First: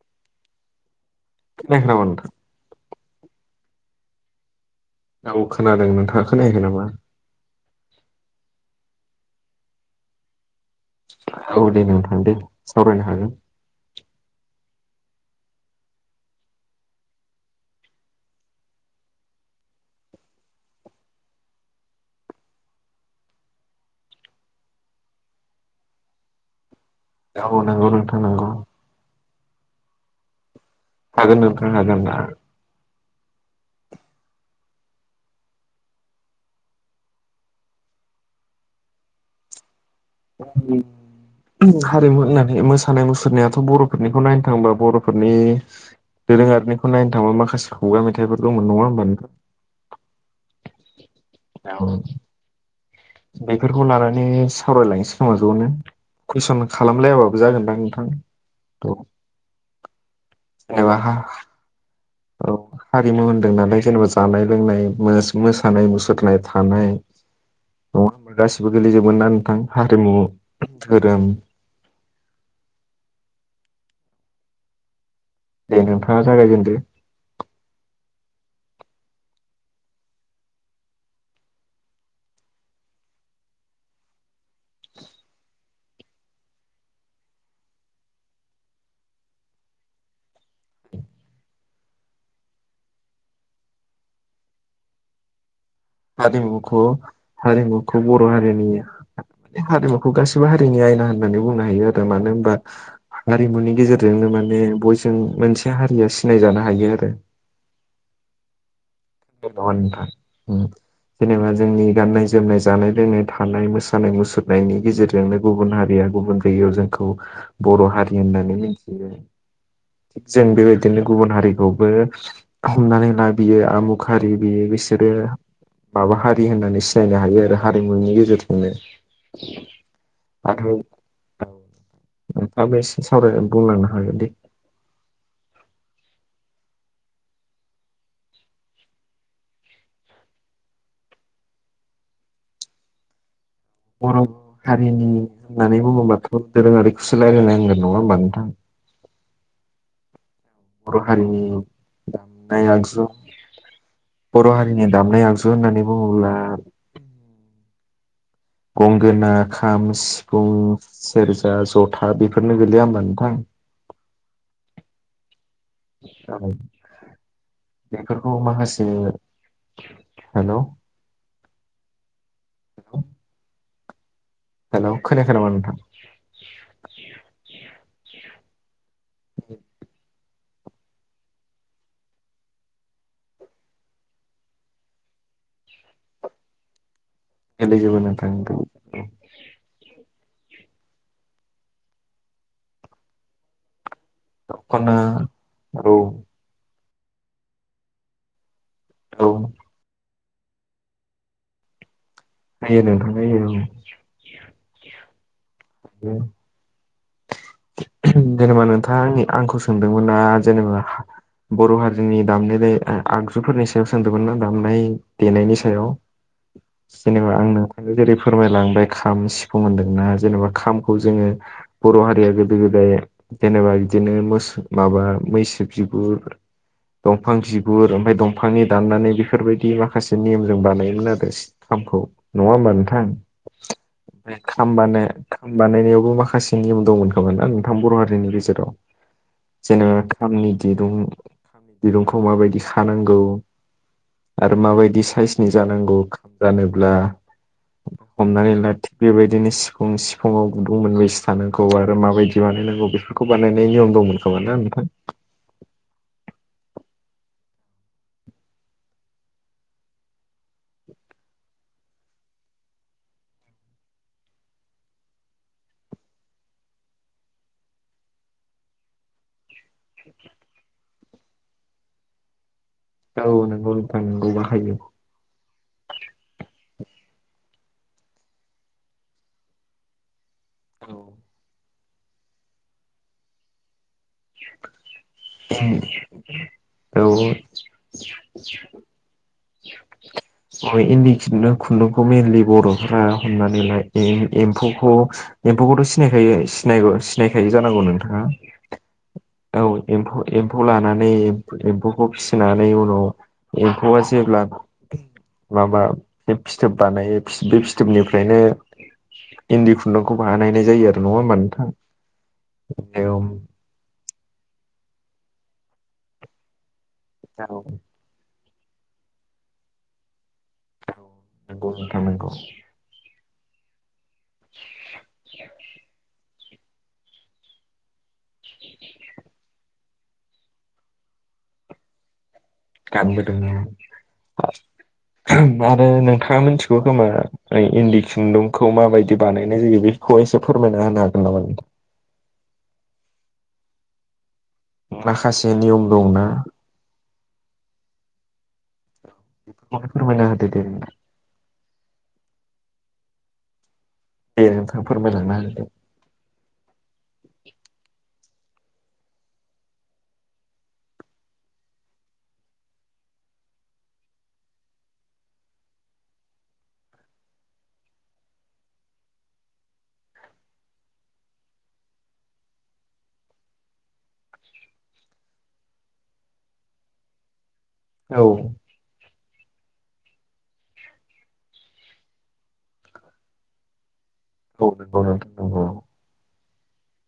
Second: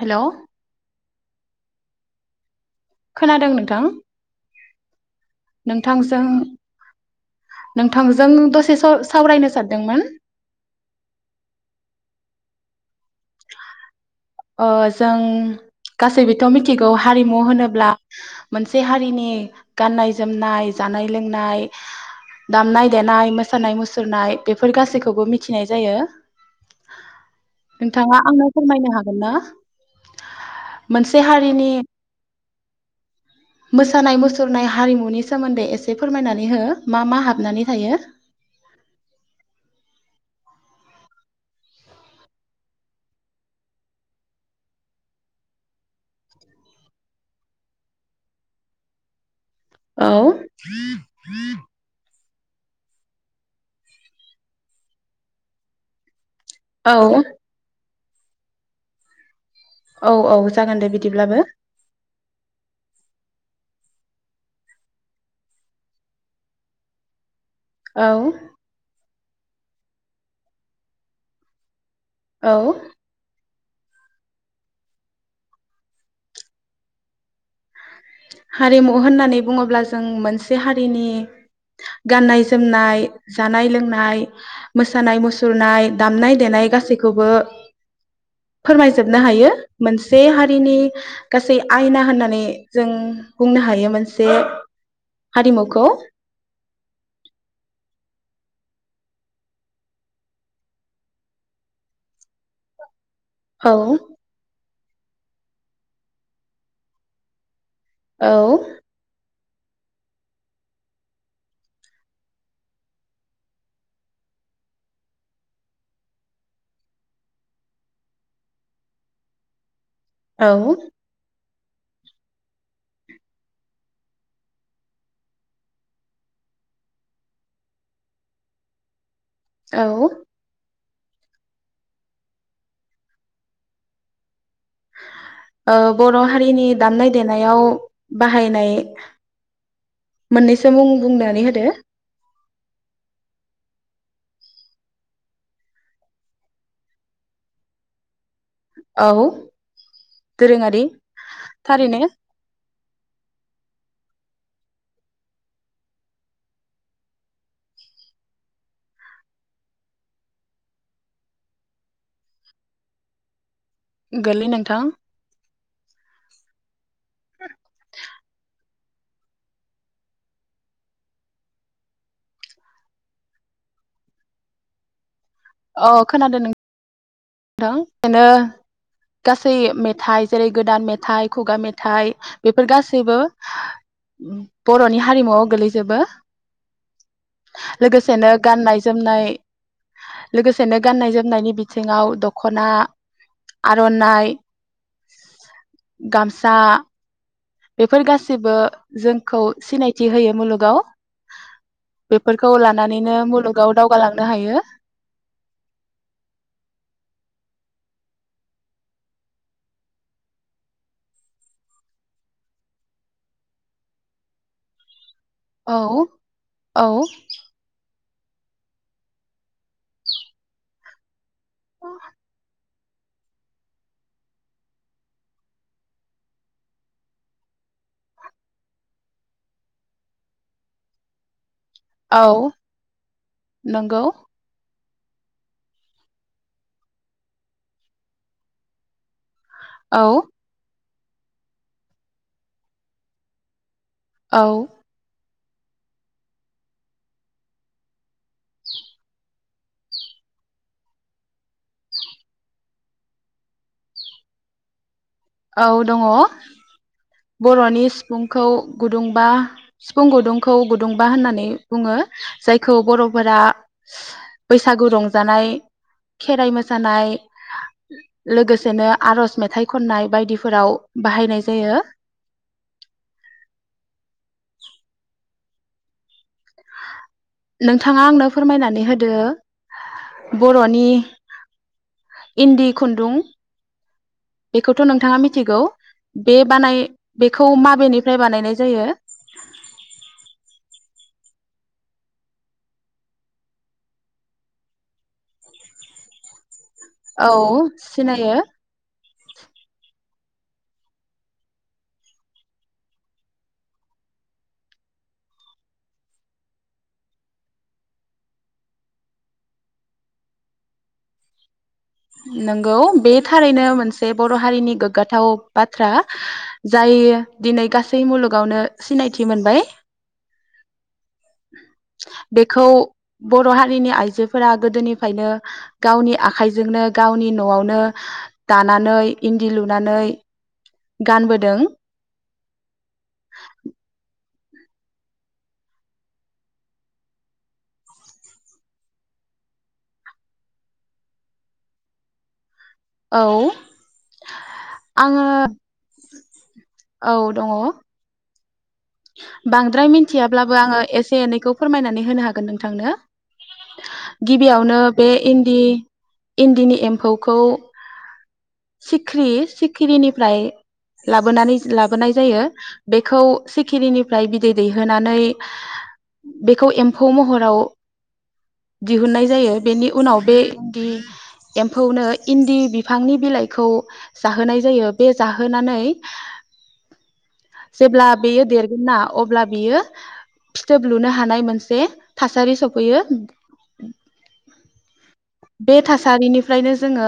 हेल खोनायाखै नामा नोंथां खोनादों नोंथां औ खोनादों नोंथांजों नोंथाङा खोनायाखै नामा? नोंथांजों दसे साव सावरायनो सानदोंमोन औ दे नोंथां दे सावरायनो हागोन ओ जों गासैबोथ मिथिगौ हारिमु होनोब्ला मोनसे हारिनि गाननाय जोमनाय जानाय लोंनाय दामनाय देनाय मोसानाय मुसुरनाय बेफोर गासैखौबो मिथिनाय जायो औ नंगौ नोंथां नोंथाङा आंनो नंगौ फोरमायनो हागोन ना मोनसे हागोन नोंथां हारिनि हागोन मोसानाय मुसुरनाय हारिमुनि सोमोन्दै एसे फोरमायनानै हो मा मा हाबनानै थायो उम हारिमु होननानै मोसानाय मुसुरनायाथ बरफोरनिखौ नायनो थांबा बरफोरनि दोरोङारिनिखौ नायनो थांबा माखासे खुगा मेथाइफोर दंमोन नङा होमब नोंथां औ औ बेफोरखौ लानानै सावरायलायनोसै खोमा जनो कुइसन औ खालामलायाबाबो जागोनदां नोंथां [unintelligible] औ औ जागोन दे जेनेबा बिदिब्लाबो मु होनदों नालाय जेनेबा जानाय लोंनाय मोसानाय मुसुरनाय थानाय नङा औ होनोमा गासिबो गोलैजोबगोन ना थां हारिमु धोरोम औ दे नोंथाङा जागायजेनदो हारिमु होननानै बुङोब्ला जों मोनसे हारिनि गाननाय जोमनाय जानाय लोंनाय मोसानाय मुसुरनाय दामनाय देनाय गासैखौबो फोरमायजोबनो हायो मोनसे हारिनि गासै आयना होननानै जों बुंनो हायो मोनसे हारिमु हारिमुखौ हारिमुखौ बर हारिनि हारिमुखौ गाससिबो हारिनि आयना होननानै बुंनो हायो आरो मानो होनबा औ हारिमुनि गेजेरजोंनो माने बय जों मोनसे हारिया सिनाय जानो हायो आरो औ नंगौ नोंथां उम जेनेबा जोंनि गाननाय जोमनाय जानाय लोंनाय थानाय मोसानाय मुसुरनायनि गेजेरजोंनो गुबुन हारिया गुबुन जायगायाव जोंखौ बर हारि होननानै मिथियो थिग जों औ बेबायदिनो गुबुन हारि थवबो हमनानै ला बियो आमुख हारि बेयो बिसोरो माबा हारि होननानै सिनायनो हायो आरो हारिमुनि गेजेरजों नो औ । बाथौ औ नोंथाङाबो एसे सावराय बुंलांनो हागोन दे । ओ बर' हारिनि दामनाय देनायाव बाहायनाय मोननैसो मुं बुंनानै होदो । बर हारिनि होननानै बुङोब्लाथ दोरोङारिखौसो रायलायनांगोन नङा होमबा नोंथां औ दोरोङारि बर' हारिनि थारैनो । दामनाय आगजु बर' हारिनि दामनाय आगस होननानै बुङोब्ला गंगोना, खाम, सिफुं, सेरजा, जथा बेफोरनो गोलैया होमबा नोंथां । गोलै नोंथां । औ बेफोरखौ माखासे हेलै [inaudible] हेलौ खोनायाखै नामा नोंथां । थां ओ ओ । गासै मेथाइ जेरै गोदान मेथाइ, खुगा मेथाइ बेफोर गासैबो बर' नि हारिमुआव गोलैजोबो गोरलै जेबो नोंथां लोगोसेनो गाननाय जोमनाय लोगोसेनो गाननाय जोमनायनि बिथिङाव दखना आर आरनाय खना औ गामसा बेफोर गासैबो औ जोंखौ सिनायथि होयो मुलुगाव बेफोरखौ होयो नोंथां लानानैनो होयो मुलुगाव औ। दावगालांनो हायो । उम जेनेबा नोंथाङानि आंखौ सोंदोंमोन ना जेनेबा बर' हारिजोंनि दामनाय दे आगजुफोरनि सायाव सोंदोंमोन ना दामनाय देनायनि औ सायाव औ जेनेबा आं नोंथांनि जेरै फोरमायलांबाय खाम, सिफुं होनदोंना जेनेबा खामखौ जोङो बर' हारिया गोदो गोदाय जेनेबा बिदिनो मोसौ माबा मैसो बिगुर दंफां बिगुर ओमफाय दंफांनि दाननानै बेफोरबायदि माखासे नेमजों बानायोमोन आरो खामखौ नङा औ होमबा नोंथां नंगौ बे खामबानय खाम बानायनायावबो माखासे नियम दंमोन खोमा ना नोंथां बर हारिनि गेजेराव जोङो औ खामनिदि दरुं खामनि दिरुंखौ माबायदि खानांगौ औ आरो माबायदि साइस जानांगौ जानोब्ला हमनानैला थिग बेबादिनो सिफुं फुङाव गुदुं मोनबेसे थानांगौ आरो माबायदि बानायनांगौ बेफोरखौ बानायनाय नियम दंमोन खोमा ना नोंथां। औ दङ बर'नि सिफुंखौ गुदुंबा सिफुं गुदुंखौ गुदुंबा होननानै बुङो जायखौ बर'फोरा बैसागु रंजानाय खेराइ मोसानाय लोगोसेनो आरज मेथाइ खननाय बायदिफोराव। बाहायनाय जायो। औ नंगौ नोथां नंगौ बाहायो। नोंथाङा आंनो फोरमायनानै होदो। बर'नि। इन्दि खुन्दुं। बेखौथ नोंथाङा मिथिगौ बे बानाय औ बेखौ माबेनि फ्राय बानायनाय जायो। अ इन्दि खुन्दुं खुन्दुंखौ मेइनलि बर'फोरा हमनानैला ए-एम्फौखौ एम्फौखौथ सिनायखायो। सिनायगौ औ सिनायखायो जानांगौ नोंथाङा? सिनायो औ एम्फौ एम्फौ लानानै एम्फौ एम्फौखौ फिसिनानै उनाव एम्फौआ जेब्ला माबा बे फिथोब बानायो बे फिथोबनिफ्रायनो इन्दि खुन्दुंखौ बानायनाय जायो आरो नङा होमबा नोंथां? नंगौ बे थारैनो मोन बर' हारिनि गोगाथाव बाथ्रा। जायो दिनै औ गासै मुलुगावनो। सिनायथि मोनबाय। नंगौ नोंथां नंगौ बेखौ बर' हा [unintelligible] जो फोरा गोदोनिफायनो गावनि आ खायजोंनो। गावनि नआवनो। दानानै इन्दि लु नानै गानबोदों। गानबोदों। [unintelligible] नोंथाङा मिथिगौ खोमा इन्दि खुन्दुंखौ माबायदि बानायनाय जायो बेखौहाय एसे फोरमायना होनो हागोन नामा नोंथां। औ। आङो माखासे नियम दंना? औ दङ बेखौनो बांद्राय फोरमायना होदो मिथियाब्लाबो दे आङो नोंथां। एसे एनैखौ फोरमायनानै होनो हागोन नोंथांनो। दे गिबियावनो नोंथां बे फोरमायलांना होदो इन्दि दे। इन्दिनि एम्फौखौ। सिख्रि सिखिरिनिफ्राय लाबोनानै लाबोनाय जायो बेखौ सिखिरिनिफ्राय बिदै दैहोनानै बेखौ एम्फौ महराव दिहुननाय जायो बेनि उनाव बे दि एम्फौनो इन्दि बिफांनि बिलाइखौ जाहोनाय जायो बे जाहोनानै जेब्ला औ बेयो देरगोनना? अब्ला बियो फिथोब लुनो हानाय मोनसे थासारि सफैयो। औ नंगौ नोंथां नंगौ। फ्रायनो जोङो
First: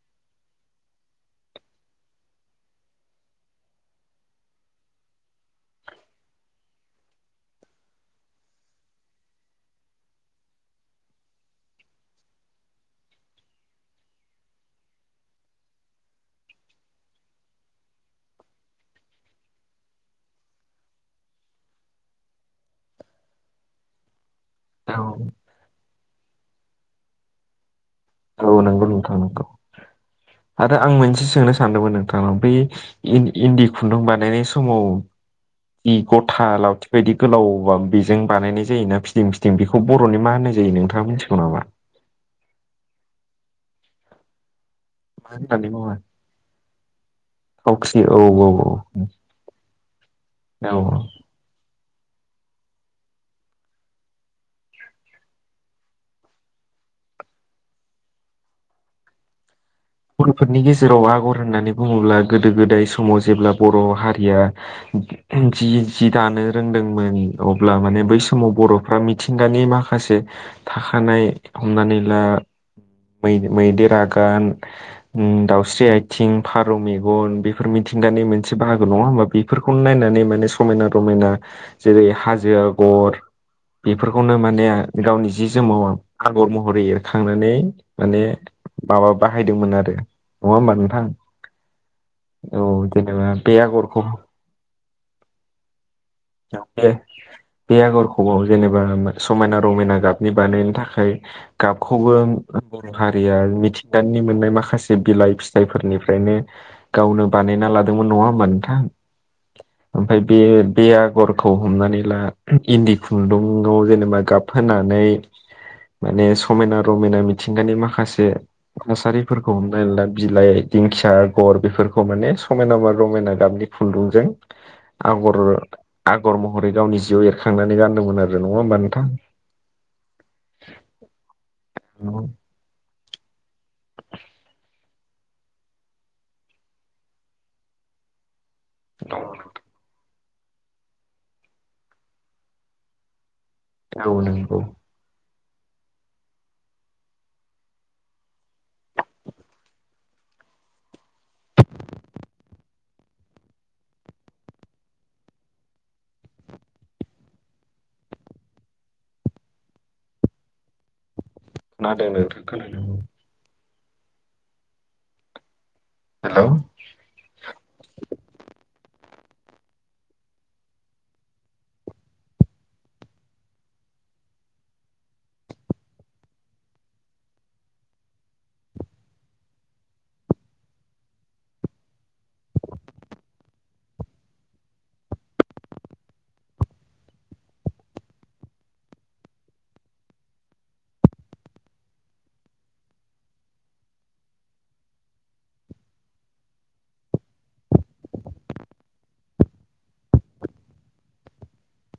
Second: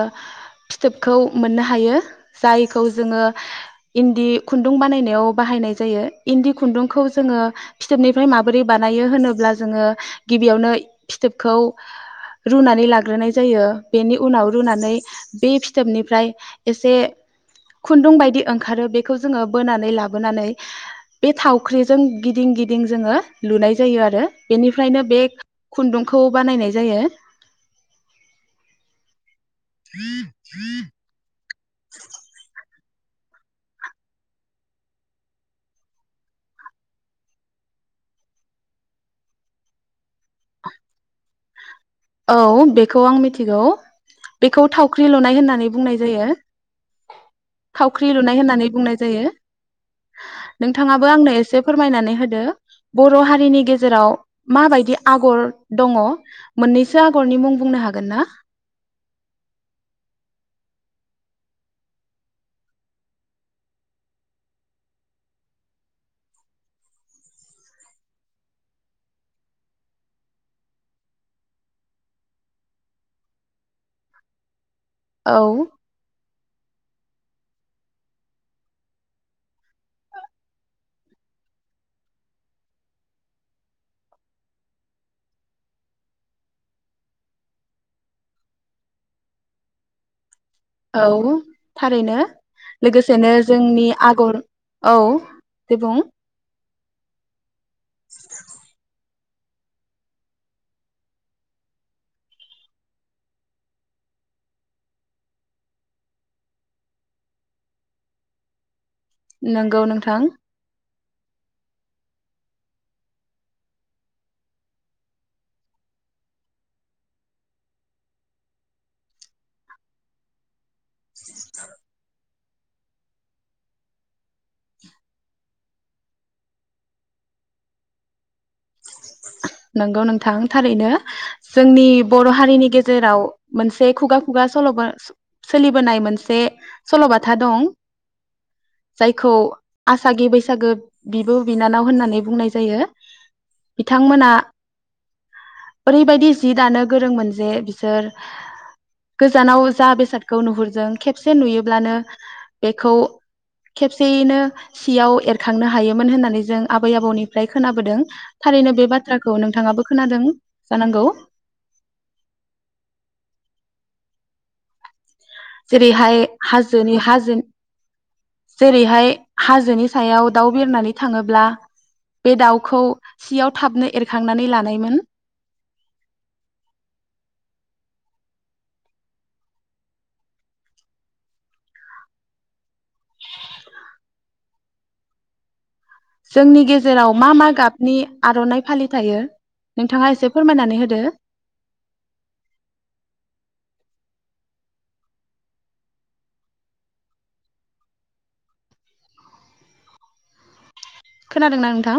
फिथोबखौ मोननो हायो जायखौ जोङो इन्दि खुन्दुं बानायनायाव बाहायनाय। जायो इन्दि खुन्दुंखौ जोङो फिथोबनिफ्राय माबोरै बानायो होनोब्ला जोङो गिबियावनो फिथोबखौ रुनानै लाग्रोनाय जायो बेनि उनाव रुनानै बे फिथोबनिफ्राय एसे खुन्दुं बायदि ओंखारो बेखौ जोङो बोनानै लाबोनानै बे थावख्रिजों गिदिं गिदिं जोङो लुनाय जायो आरो बेनिफ्रायनो औ बे खुन्दुंखौ बानायनाय जायो। नोंगौ नोंथां नंगौ। आरो आं मोनसे सोंनो [unintelligible] सानदोंमोन नोंथां बै इन्दि खुन्दुं बानायनाय समाव जि गथा लावथि बायदि गोलावा बेजों बानायनाय जायोना फिदिं फिदिं बेखौ बर'नि मा होननाय जायो नोंथाङा मिथिगौ नामा? औ बेखौ आं मिथिगौ बेखौ थाव ख्रि मा लुनाय होननानै बुङो बुंनाय जायो थावख्रि औ लुनाय औ होननानै बुंनाय जायो औ औ नोंथाङाबो आंनो एसे फोरमायनानै होदो बर' हारिनि गेजेराव माबायदि आगर दङ। मोननैसो आगरनि मुं बुंनो हागोन ना? बर'फोरनि गेजेराव आगर होननानै बुङोब्ला गोदो गोदाय समाव जेब्ला बर' हारिया जि जि दानो रोंदोंमोन अब्ला माने बै समाव बर'फ्रा मिथिंगानि माखासे थाखानाय हमनानैला मैदेर आगान [inaudible] उम औ दाउस्रि आइथिं फारौ मेगन बेफोर मिथिंगानि मोनसे बाहागो नङा होमबा बेफोरखौनो नायनानै माने समायना रमायना जेरै हाजो आगर बेफोरखौनो माने गावनि जि जोमाव आगर महरै एरखांनानै माने माबा बाहायदोंमोन आरो। होमबा नोंथां औ थारैनो औ लोगोसेनो जेनेबा बे जोंनि आगरखौ आगर औ दे बुं। ए बे आगरखौ जेनेबा समायना रमायना गाबनि बानायनो थाखाय गाबखौबो बर' हारिया मिथि दाननि मोननाय माखासे बिलाइ फिथाइफोरनिफ्रायनो गावनो बानायना लादोंमोन नङा होमबा नोंथां। नंगौ नोंथां ओमफ्राय बे बे आगरखौ हमनानै ला इन्दि खुन्दुआव जेनेबा गाब होनानै माने समायना रमायना मिथिंगानि माखासे थासारिफोरखौ हमनानै ला बिलाइ दिंखिया आगर बेफोरखौ माने समायना मा रमायना गाबनि खुन्दुंजों आगर आगर महरै गावनि जिउआव एरखांनानै गानदोंमोन आरो नङा होमबा नोंथां? नोंगौ नोंथां थारैनो जोंनि बर' हारिनि गेजेराव मोनसे खुगा खुगा सल' सोलिबोनाय मोनसे सल'बाथा दं। जायखौ आसागि बैसागि बैसागो बिब' बिनानाव होननानै बुंनाय जायो। औ बिथांमोना नोंगौ। ओरैबायदि जि दानो गोरोंमोन जे बिसोर गोजानाव जा बेसादखौ नुहुरदों खेबसे नुयोब्लानो बेखौ खेबसेयैनो सियाव एरखांनो हायोमोन होननानै जों आबै आबौनिफ्राय खोनाबोदों। थारैनो बे बाथ्राखौ नोंथाङाबो खोनादों जानांगौ। खोनादों नोंथां खोनादों। जेरैहाय हेलौ हाजोनि हाजो जेरैहाय हाजोनि सायाव दाउ बिरनानै थाङोब्ला बे दाउखौ सियाव थाबनो एरखांनानै लानायमोन। जोंनि गेजेराव मा मा गाबनि आरनाइ फालि थायो नोंथाङा एसे फोरमायनानै होदो। खोनादोंना नोंथां?